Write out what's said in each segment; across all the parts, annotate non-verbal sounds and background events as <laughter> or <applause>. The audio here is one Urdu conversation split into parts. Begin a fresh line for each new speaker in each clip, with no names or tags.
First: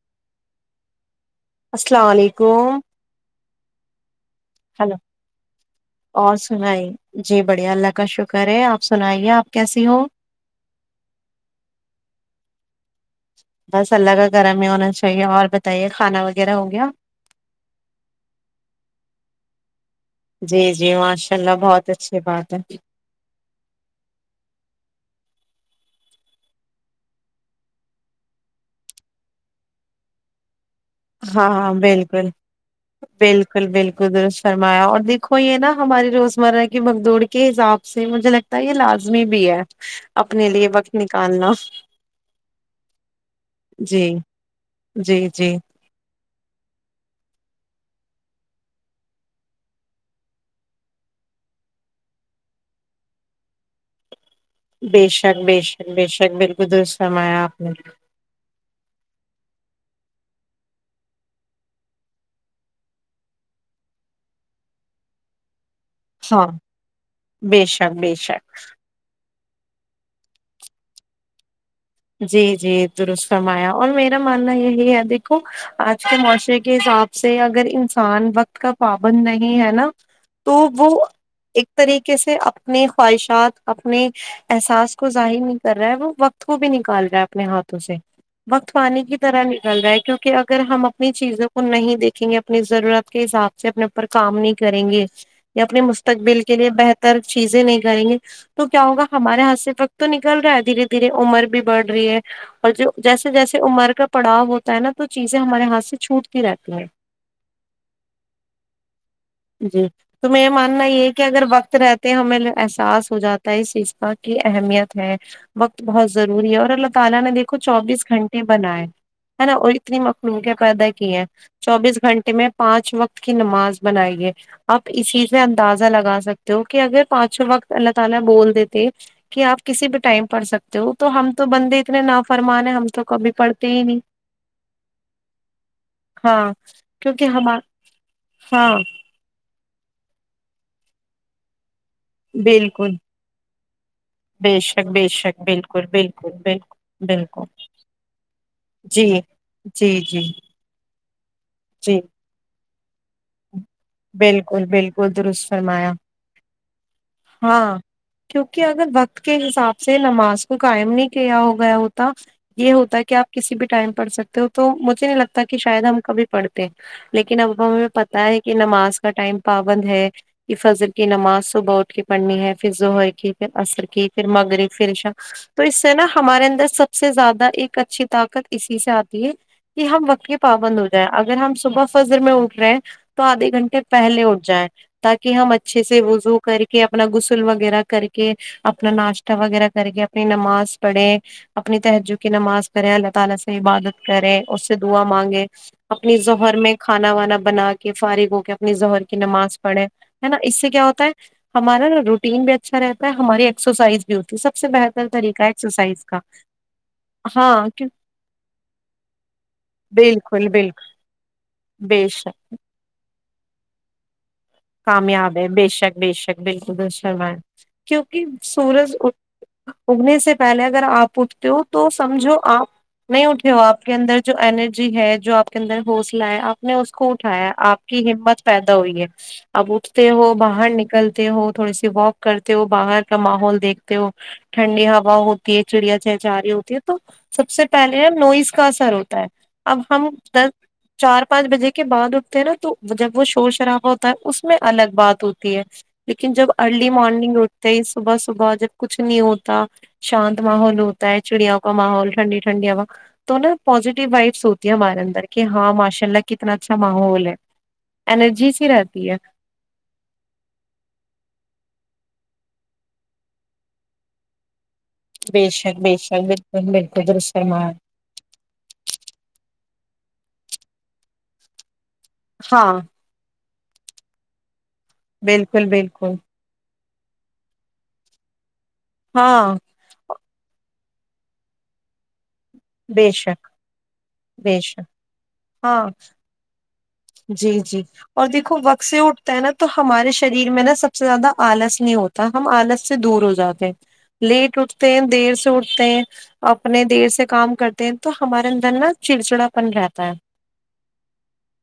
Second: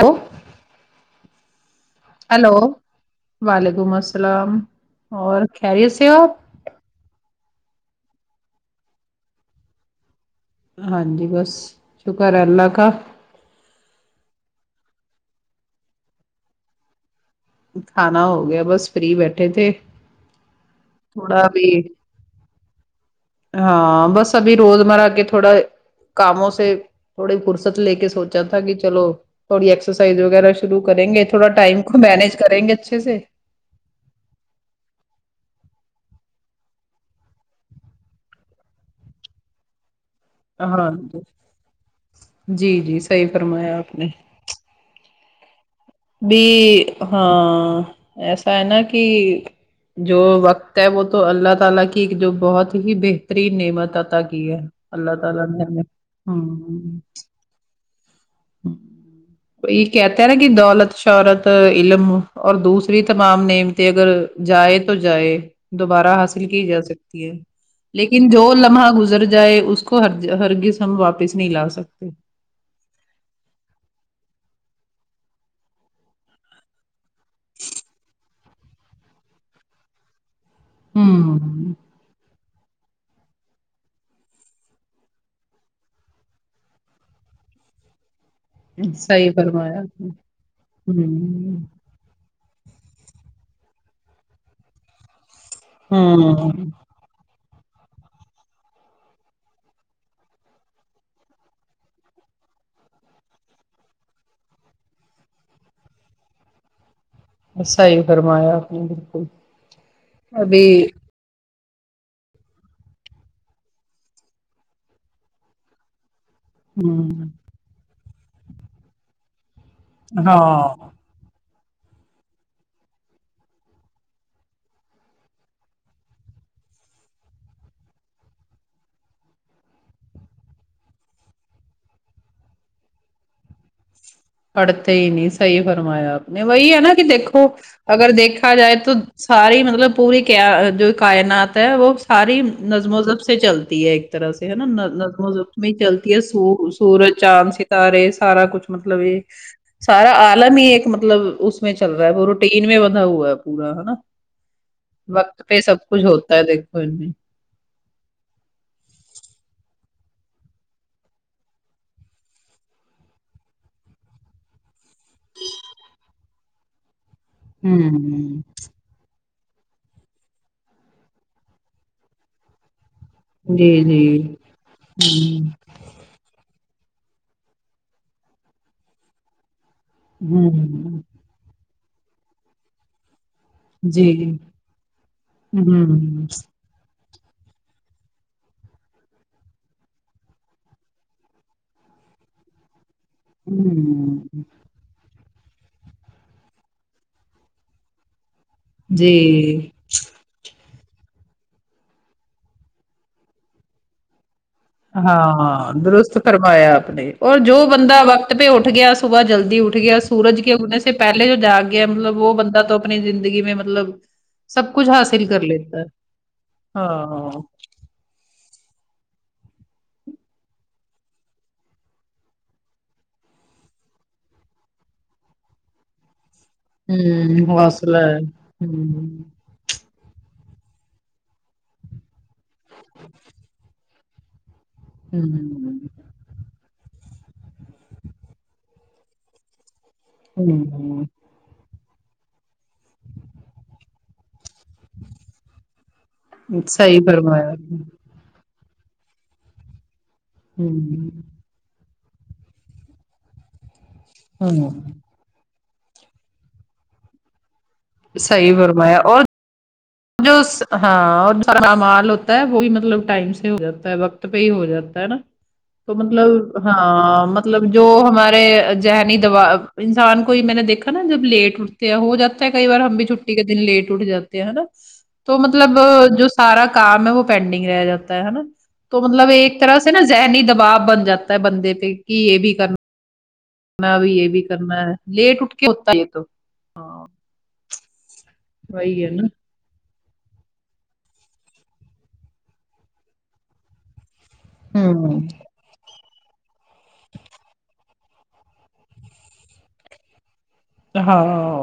ہیلو
ا سلام علیکم
وعلیکم السلام
ہیلو
اور خیریت سے ہو
اور
آپ
سنائی جی بڑھیا اللہ کا شکر ہے آپ سنائیے آپ کیسی ہو
ہاں جی بس شکر ہے اللہ کا
بس اللہ کا کرم میں ہونا چاہیے اور بتائیے کھانا وغیرہ ہو گیا
کھانا ہو گیا بس فری بیٹھے تھے
جی جی ماشاء
تھوڑا
اللہ
ابھی
بہت اچھی بات ہے
ہاں بس ابھی روز مرہ کے تھوڑا کاموں سے تھوڑی فرصت لے کے سوچا تھا کہ چلو تھوڑی ایکسرسائز وغیرہ شروع کریں گے
ہاں
تھوڑا
ہاں
ٹائم کو
بالکل
مینج کریں گے اچھے سے
بالکل بالکل در ست فرمایا اور دیکھو یہ نا ہماری روزمرہ کی باگھ دوڑھ کے حساب سے مجھے لگ یہ لازمی بھی ہے اپنے لیے
ہاں
وقت
جی
نکالنا
جی جی صحیح فرمایا آپ نے
جی جی جی
بھی ہاں ایسا ہے نا کہ جو وقت ہے وہ تو اللہ تعالی کی ایک جو بہت ہی بہترین نعمت عطا کی ہے
بے
اللہ
شک
تعالی
بے
نے ہمیں
شک بے شک بالکل در ست
ہمم
فرمایا آپ نے
<inaudible> یہ کہتا ہے نا کہ دولت شہرت علم اور دوسری تمام نعمتیں اگر جائے تو جائے دوبارہ حاصل
ہاں
کی جا سکتی ہے
بے شک بے
لیکن
شک
جو لمحہ گزر جائے اس کو ہر ہرگز ہم واپس نہیں لا سکتے
جی جی درست فرمایا اور میرا ماننا یہی ہے دیکھو آج کے معاشرے کے حساب سے اگر انسان وقت کا پابند نہیں ہے نا تو وہ ایک
ہمم
طریقے کے سے اپنی خواہشات اپنے احساس کو ظاہر نہیں کر رہا ہے وہ وقت کو بھی نکال رہا ہے اپنے ہاتھوں سے وقت پانی کی
صحیح
طرح
فرمایا
نکل رہا ہے
آپ نے
کیوں کے اگر ہم اپنی چیزوں کو
ہمم
نہیں دیکھ گیں گے اپنی ضرورت کے حساب سے اپنے اوپر کام نہیں کریں گے یا اپنے مستقبل کے لیے
ہمم
بہتر ر چیزیں نہیں کریں گے تو کیا ہوگا ہمارے ہاتھ سے وقت تو نکل رہا ہے دھیرے دھیرے عمر بھی بڑھ رہی ہے اور جو جیسے جیسے عمر کا پڑاؤ ہوتا ہے نا تو چیزیں ہمارے ہاتھ سے چھوٹتی رہتی ہیں
صحیح فرمایا آپ نے بالکل
جی تو میرا
ابھی
ماننا یہ ہے کہ اگر وقت رہتے ہمیں احساس ہو جاتا ہے اس چیز کا کی اہمیت ہے وقت بہت ضروری ہے اور اللہ
ہوں
تعا لی نے دیکھو چوبیس گھنٹے بنائے ہے نہ اتنی مخلوق
ہاں
پیدا کی ہیں چوبیس گھنٹے میں پانچ وقت کی نماز بنائی ہے آپ اسی سے سے اندازہ لگا سکتے ہو کہ اگر پانچوں وقت اللہ تعالی بول دیتے کہ آپ کسی بھی ٹائم پڑھ سکتے جو تو ہم تو بندے اتنے نہ فرمانے ہم تو کبھی پڑھتے ہی نہیں
پڑتے ہی نہیں صحیح فرمایا آپ نے
ہاں
وہی ہے نا کی
کیونکہ
دیکھو
ہم
اگر دیکھا
ہاں
جائے تو ساری مطلب پوری جو کائنات ہے وہ ساری
بالکل
نظم و ضبط سے چلتی ہے ایک طرح سے ہے
بے
نا
شک بے
نظم و
شک
ضبط میں
بالکل
چلتی ہے
بالکل
سوس
بالکل
سورج
بالکل
چاند ستارے سارا کچھ مطلب
جی
یے
جی
سارا
جی
عالم ہی ایک مطلب اس میں چل
جی
رہا ہے وہ روٹین میں بندھا ہوا ہے پورا ہے نا
بالکل بالکل
وقت
درست
پے سب
فرمایا
کچھ ہوتا ہے دیکھو ان میں
ہاں کیونکہ اگر وقت کے حساب سے نماز کو قائم نہیں کیا ہو گیا ہوتا یے ہوتا ہے کی آپ کسی بھی ٹائم پڑ سکتے ہو تو مجھے نہیں لگتا کی شاید ہم کبھی پڑتے لیکن اب ہمیں پت
ہوں
نماز کا ٹائم پابند ہے یے فجر کی نماز ظہر اٹھ کے پڑھنی ہے پھر زوہر کی پھر
جی
اسر کے
جی
پھر مغرب پھر عشاء
ہوں
تو نا ہمارے اندر سب سے زیادہ ایک اچھی طاقت اسی سے آتی ہے کی ہم وکی پابند ہو
ہوں
جائے اگر ہم صبح فجر میں اٹھ رہے ہیں تو آدھے گھنٹے
جی
پہلے اٹھ جائیں تاکی ہم اچھے
ہوں
سے وزو کر کہ اپنا غسل وغیرہ کر کے اپنا ناشتہ وغیرہ کر کے اپنی نماز پڑھے اپنی تہجد کی نماز کرے اللہ تعالی سے عبادت
ہوں
کرے اس سے دعا مانگے اپنی زوہر میں کھانا وانا بنا کے فارغ ہو کے اپنی ظہر
جی
کی نماز پڑھے نا اس سے کیا ہوتا ہے ہمارا نا روٹین بھی اچھا رہتا ہے ہماری ایکسرسائز بھی ہوتی ہے سب سے بہتر
ہاں
طریقہ ہے
ہاں
ایکسرسائز
درست
کا
فرمایا آپ نے اور جو
ہاں
بند
کیوں-
وقت پے اٹھ گیا صبح جلدی اٹھ گیا سورج
بالکل
کے اگنے
بالکل
سے پہلے جو جاگ گیا
بے
مطلب وہ
شک
بندہ تو اپنی زندگی میں مطلب سب کچھ حاصل
کامیاب
کر
ہے
لیتا
بےشک بےشک بالکل درست
ہاں
فرماے
ہوں
کیونکی سورج اگنے سے پہلے اگر آپ اٹھتے ہو تو سمجھو آپ نہیں اٹھے ہو آپ کے اندر جو اینرجی ہے جو آپ کے اندر حوصلہ ہے آپ نے اس کو اٹھایا آپ
حوصلہ
کی
ہے
ہمت پیدا
ہوں
ہوئی ہے اب اٹھتے ہو باہر نکلتے ہو تھوڑی سی واک کرتے ہو باہر کا ماحول دیکھتے ہو ٹنڈی ہوا ہوتی ہے
ہوں
چڑیا چے چہاری ہوتی ہے تو سب سے پہلے نوائز کا اثر ہوتا ہے اب ہم
ہوں
چار پانچ بجے کے بعد اٹھتے ہیں نا تو جب وہ شور شرابہ ہوتا ہے اس الگ بات ہوتی ہے لیکن جب ارلی
صحیح
مارننگ
فرمایا
اٹھتے ہی
ہوں
صبح صبح جب کچھ نہیں ہوتا شانت ماحول ہوتا ہے چڑیا محول ٹنڈی ٹنڈی ہؤا تو نا پزیٹیو وائبس ہوتی
ہوں
ہے ہمارے اندر کہ ہاں ماشاء اللہ کتنا اچھا ماحول ہے انرجی سی رہتی ہے
بس ہاں سرا مال ہوتا ہے وہ بھی مطلب ٹائم سے ہو جاتا ہے وقت پے ہی ہو جاتا تا ہے نا
بے شک
تو
بے شک
مطلب
بالکل بالکل
ہاں
درست
مطلب
فرمایا
جو ہمارے ذہنی دوا انسان کو میں نے دیکھا نا جب لیٹ اٹھتے ہے ہو جاتا ہے کئی بار
ہاں
ہم بھی چھٹ ٹی کے دن لیٹ اٹھ جاتے ہے نا تو
بالکل
مطلب
بالکل
جو سارا کام ہے وہ پینڈنگ رہ جاتا ہے ہے نا تو مطلب
ہاں
ایک طرح سے نا ذہنی دباؤ بن جا تا ہے بندے پہ کہ یہ بھی کرنا
بے شک
میں ابھی یہ بھی
بے
کرنا
شک
ہے لیٹ اٹھ کے
ہاں
ہوتا ہے یہ تو ہاں
جی جی اور دیکھو وقت سے اٹھتا ہے نا تو تو ہمارے شریر میں نا سب سے زیادہ آلس نہیں ہوتا ہم آلس سے دور ہو جاتے ہیں لیٹ اٹتے ہیں
ہوں
دیر سے اٹھ ہیں اپنے دیر سے کام کرتے ہیں تو ہمارے اندر نا چڑچڑا پن رہتا ہے
ہاو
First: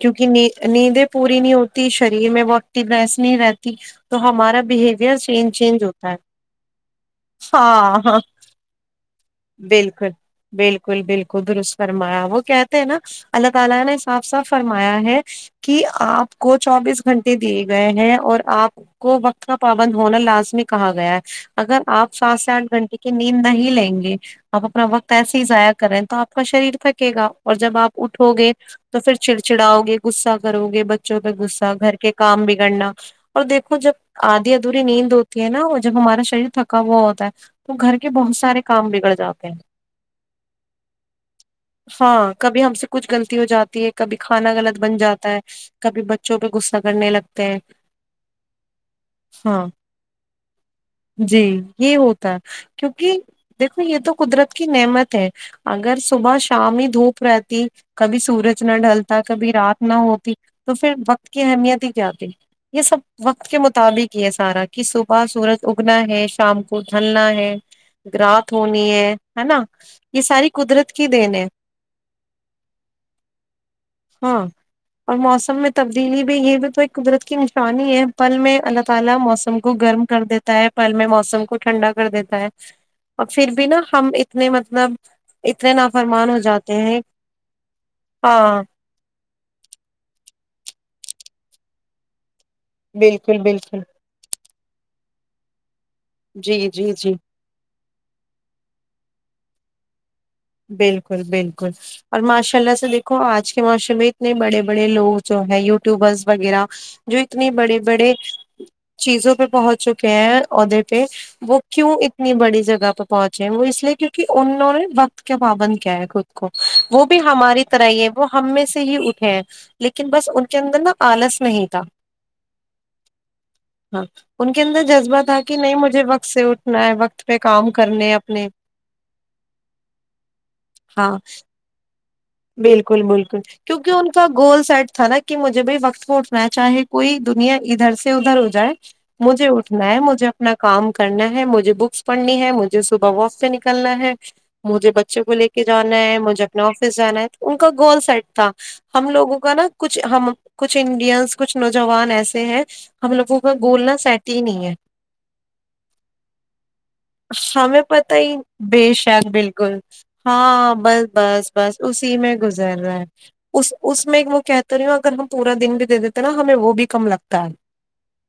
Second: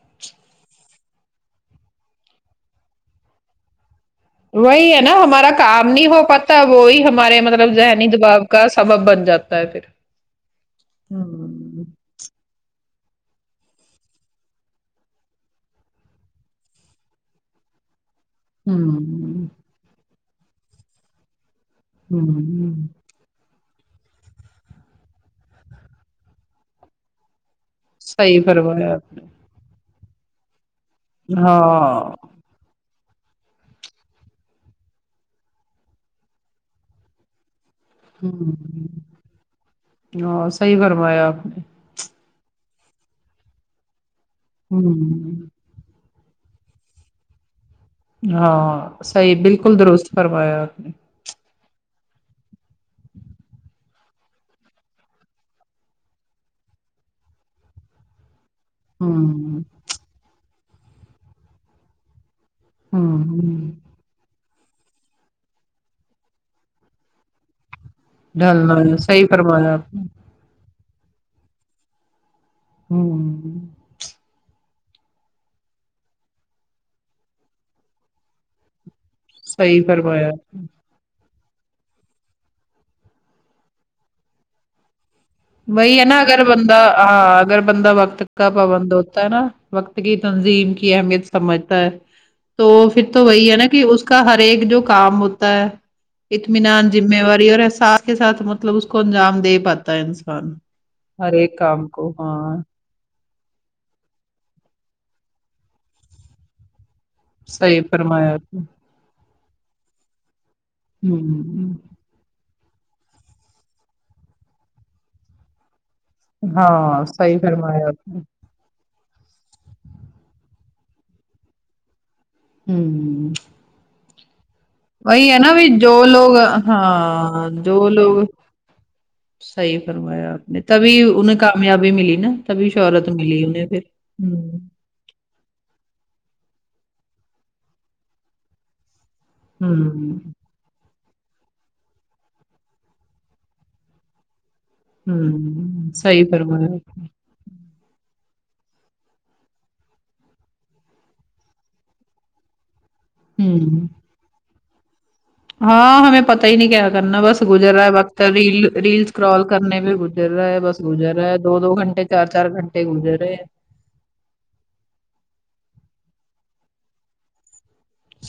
کیونکہ نیندیں پوری نہیں ہوتی شریر میں وہٹینیس نہیں رہتی تو ہمارا
وہی ہے نا
بہیویئر
ہمارا
چینج چینج
کام نہیں
ہوتا ہے
ہو پاتا وہی ہمارے مطلب
ہاں
ذہنی
ہاں
دباو کا سبب بن جاتا ہے پھر
بالکل بالکل بالکل درست
ہوں
فرمایا وہ کہتے ہیں نا اللہ تعالی نے آپ سا فرمایا ہے کہ آپ کو چوبیس گھنٹے دیے گئے ہیں اور آپ کو وقت
ہوں
کا پابند ہونا لازمی کہا گیا ہے اگر آپ سات سے آٹھ
ہوں
گھنٹے کے کہ نیند نہی لیں گے آپ اپنا وقت ایسے ہی ضائع کر رہے ہیں تو آپ کا شریر تھکے گا اور جب آپ اٹھو
صحیح
گے
فرمایا
تو
آپ
پھر چڑچڑاؤ گے غصہ کرو گے بچوں پہ
نے
غصہ گھر
ہاں
کے کام بگڑنا اور دیکھو جب آدھی ادھوری نیند ہوتی ہے نا وہ جب ہمارا شریر تھکا ہوا ہوتا ہے تو گھر کے بہت
ہوں
سارے کام بگڑ جاتے ہیں
ہاں صحیح فرمایا آپ نے
ہاں کبھی ہم سے کچھ غلطی ہو جاتی ہے کبھی کھانا غلط بن جاتا ہے
ہوں
کبھی بچوں پہ غصہ کرنے لگتے ہیں
ہاں صحیح
ہاں
بالکل درست فرمایا
جی یہ ہوتا کیونکی دیکھو یہ تو قدرت کی نعمت ہے اگر صبح شام ہی دھوپ رہتی کبھی سورج نہ ڈھلتا کبھی
ہوں
رات نہ ہوتی تو پھر وقت کی اہمیت ہی کیا تھی یہ سب وقت کے
ہوں
مطابق ہی ہے سارا کہ صبح سورج اگنا ہے شام کو جلنا ہے رات
ڈھلنا
ہونی ہے
صحیح
ہے نا
فرمایا آپ نے
یہ ساری قدرت کی دین ہے
امم
ہاں اور موسم میں تبدیلی بھی یہ بھی تو ایک قدرت کی نشانی ہے پل میں الگ کالا موسم کو
صحیح
گرم کر
فرمایا آپ نے۔
دیتا ہے پل میں موسم کو ٹھنڈا کر دیتا ہے اور پھر بھی نا ہم اتنے مطلب اتنے
وہی ہے نا
نافرمان ہو
اگر
جاتے
بندہ
ہیں
ہاں اگر بندہ وقت کا
ہاں
پابند ہوتا ہے نا وقت کی تنظیم کی اہمیت سمجھتا ہے تو پھر تو
بالکل
وہی ہے نا
بالکل
کہ اس کا ہر ایک جو کام ہوتا ہے
جی
اطمینان
جی جی
جمے واری دیرے ساتھ ہی ساتھ مطلب اس کو انجام دے پاتا ہے انسان
بالکل
ہر ایک
بالکل
کام کو
اور
ہاں
ماشاء اللہ سے دیکھ آج کے معاشر میں اتنے بڑے بڑے لوگ جو ہے یوٹیوبرس وغیرہ جو اتنے بڑے
صحیح
بڑے
فرمایا آپ نے
چیزوں پہ پہنچ چکے ہیں اور دیتے وہ
ہوں
کیوں اتنے اتنی بڑی جگہ پہ پہنچے ہیں وہ اس لیے کیونکہ انہوں نے وقت کا پابند کیا ہے خود کو وہ
ہاں
بھی
صحیح
ہماری
فرمایا
طرح ہی
آپ
ہے
نے
وہ ہم میں سے ہی اٹھے ہیں لیکن بس ان کے اندر نا آلس نہیں تھا
امم
واہ ان کے اندر جذبات
وہی ہے نا
آکے
بھی
نہیں
جو
مجھے وقت
لوگ
سے اٹھنا ہے وقت پہ
ہاں
کام
جو
کرنے
لوگ
اپنے
صحیح فرمایا اپ نے تبھی
ہاں
ان ہیں کامیابی ملی نا تبھی
بالکل
شہرت
بالکل
ملی انہیں
کیو
پھر
کہ ان کا
ہوں
گول سیٹ تھا نا کہ مجھے بھی وقت پٹنا ہے چاہے کوئی دنیا ادھر سے ودھر ہو جائے مجھے اٹھنا ہے
ہوں
مجھے اپنا کام کرنا ہے مجھے بکس پڑھنی ہے مجھے صبح واف پے نکلنا ہے مجھے بچوں کو لے کے
ہوں
جانا ہے
صحیح
مجھے اپنا
فرمایا
افس
آپ نے
جانا ہے تو ان کا گول سیٹ تھا ہم لوگوں کا نا کچھ ہم کچھ انڈینس کچھ نوجوان ایسے ہیں ہم لوگوں کا گول
ہوں
نہ سیٹ ہی نہیں ہے
ہاں ہمیں پتا ہی نہیں کیا کرنا بس
ہمیں
گزرا ہے
پتہ
وقت
ہی
ریل
بے
ریلس
شک
کرول کر
بالکل
نے میں
ہاں بس بس بس اسی
چار
میں
چار
گزر
گھنٹے
رہا ہے
رہے ہیں
اس اس میں وہ کہتا رہی ہوں اگر ہم پورا دن بھی دے دیتے ہیں نا ہمیں وہ بھی کم لگتا ہے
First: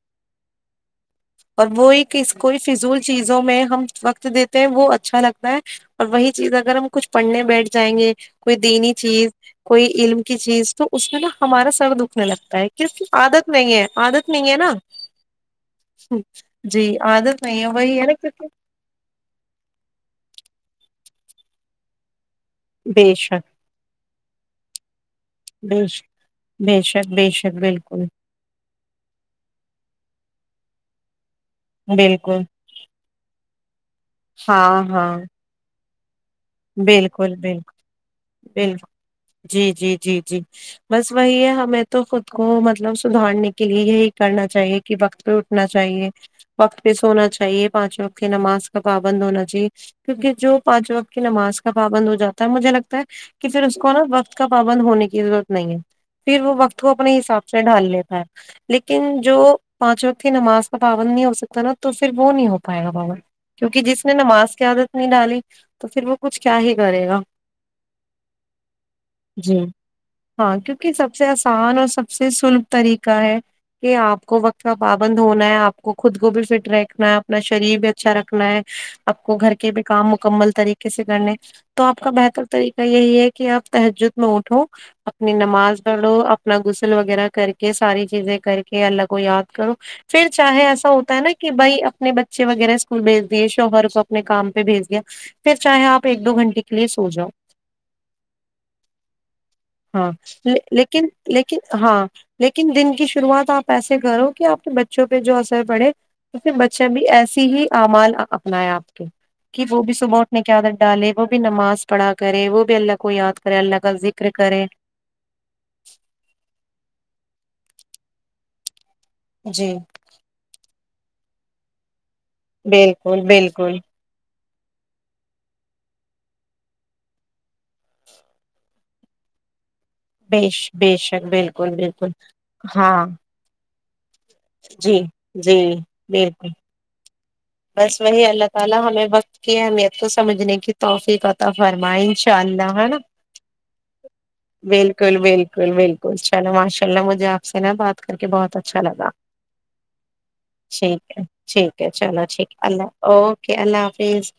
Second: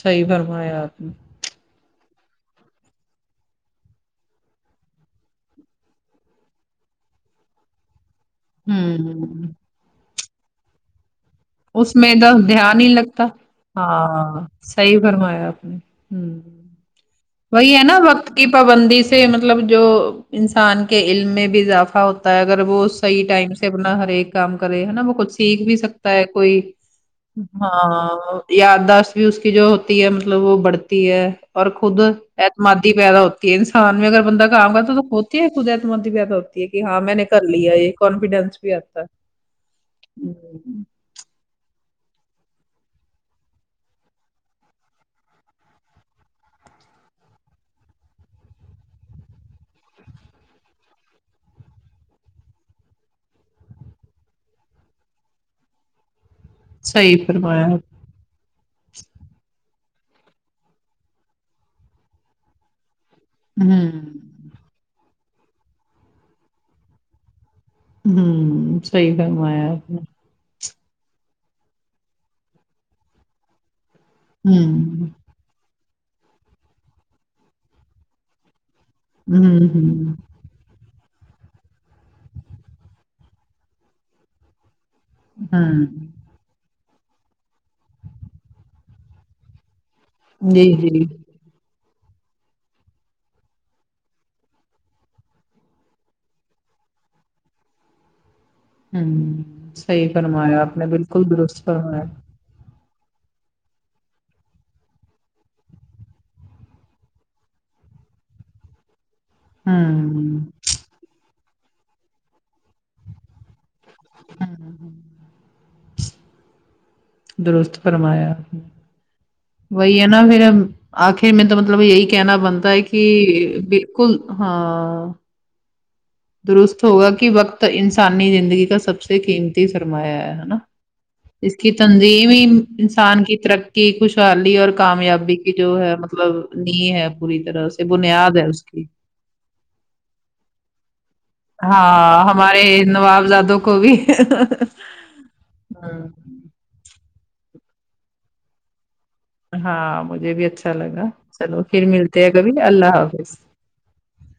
صحیح فرمایا اپ نے
اور وہی کس کوئی فضول چیزوں میں ہم وقت دیتے ہیں وہ اچھا لگتا ہے اور وہی چیز اگر ہم کچھ پڑھنے بیٹھ جائیں گے کوئی دینی چیز
ہوں
کوئی علم کی چیز تو اس میں نا ہمارا سر
اس میں
دکھنے
تو
لگتا ہے
دھیان
کی
ہی نہیں لگتا
عادت نہیں عادت
ہاں
نہیں ہے نا
صحیح فرمایا آپ نے ہوں
جی عادت
وہی ہے نا وقت کی پابندی سے مطلب جو انسان کے علم میں بھی اضافہ ہو ہو تا ہے اگر وہ
بے
صحیح
شک
ٹائم سے اپنا ہر ایک کام کرے ہے نا وہ کچھ سیکھ بھی
بے شک
سکتا ہے کوئی
بے شک بے شک
ہا ہا
بالکل
یادداش بھی اس کی جو ہوتی ہے مطلب وہ بڑھتی ہے اور خود
بالکل
اعتمادی پیدا ہوتی ہے انسان میں اگر بندہ کام
ہاں
کرتا تو
ہاں
ہوتی ہے خود اعتمادی پیدا ہوتی کہ ہاں میں نے
بالکل بالکل
کر لیا
بالکل
یہ کانفیڈینس بھی اتا ہے
جی، جی، جی، جی۔ بس وہی ہے ہمیں تو خود کو مطلب سدھارنے کے لیے یہی کرنا چاہیے کہ وقت پہ اٹھنا چاہیے وقت پہ سونا چاہیے پانچ وقت نماز کا پابند ہونا چاہیے کیونکہ جو پانچ وقت کی نماز کا پابند ہوجاتا ہے مجھے لگتا ہے کہ پھر اس کو نا وقت کا پابند ہونے کی ضرورت نہیں ہے پھر وہ وقت کو
صحیح
اپنے حساب سے
فرمایا
ڈھال
آپ
لیتا ہے لیکن جو پانچ وقت کی نماز کا پابند نہیں ہو سکتا نا تو پھر وہ نہیں ہوپائے گا پابند کیونکہ جس نے
ہمم
نماز کی عادت نہیں ڈالی تو پھر وہ کچھ کیا ہی کرے گا
ہاں صحیح
جی۔
فرمایا ہے آپ نے
ہاں کیونکہ سب سے آسان اور سب سے سلب طریقہ ہے کہ آپ کو وقت کہ پابند
ہمم
بند ہونا ہے آپ کو خود کو بھی فٹ رکھنا ہے اپنا شریر بھی اچھا رکھنا ہے آپ کو گھر
ہمم
کے بھی کام
ہمم
مکمل کسے کرنے تو آپ کا بہتر طریقہ یہی ہے کہ آپ تہجد میں اٹھو اپنی نماز پڑھ
ہمم
لو اپ اپنا غسل وغیرہ کر کے ساری چیزیں کر کے اللہ کو یاد کرو پھر
جی
چاہے ایسا
جی
ہوتا ہے نا کہ بھائی اپنے بچے وغیرہ اسکول بھیج دیے شوہر کو اپنے کام پہ بھیج دیا پھر چاہے آپ ایک دو گھنٹے کے لیے سو جاؤ
ہوں صحیح
ہاں
فرمایا آپ نے
لیکن
بالکل
لیکن
درست فرمایا
ہاں لیکن دن کی شروعات آپ ایسے کرو کہ آپ کے بچوں پہ جو اثر پڑے تو پھر بچے بھی ایسے ہی اعمال اپنائے آپ کہ وہ بھی صبح
ہوں
اٹھنے کی عادت ڈالے وہ بھی نماز پڑھا کرے وہ بھی اللہ کو یاد کرے اللہ کا ذکر کرے
درست فرمایا آپ نے
جی
وہی ہے نا میرا مط آخر میں تو مطلب یہی کہنا بنتا ہے
بالکل
کہ
بالکل
کل ہاں درست ہوگا کہ وقت انسانی زندگی کا سب سے قیم صحیح فرمایا ہے ہے نا
بیش بے شک
اس کی
بالکل بالکل
تنظیم ہی
ہاں
انسان کی ترقی خوشحالی اور
جی
کامیابی کی
جی
جو ہے مطلب
بالکل
نی ہے پوری طرح سے
بس وہی
بنیاد
اللہ
ہے اس
تعالی
کی
ہمیں وقت کی اہمیت کو سمجھنے کی توفیق عطا فرمائے
ہاں ہمارے
انشاءاللہ ہے نا
نوابزادوں کو بھی
بالکل بالکل بالکل
ہاں
چلو ماشاءاللہ مجھے آپ سے نا بات کر کے بہت اچھا لگا
ہاں مجھے بھی اچھا لگا
ٹھیک ہے
چلو
ٹھیک
پھر
ہے چلو
ملتے ہیں
ٹھیک
کبھی اللہ حافظ
اوکے اللہ حافظ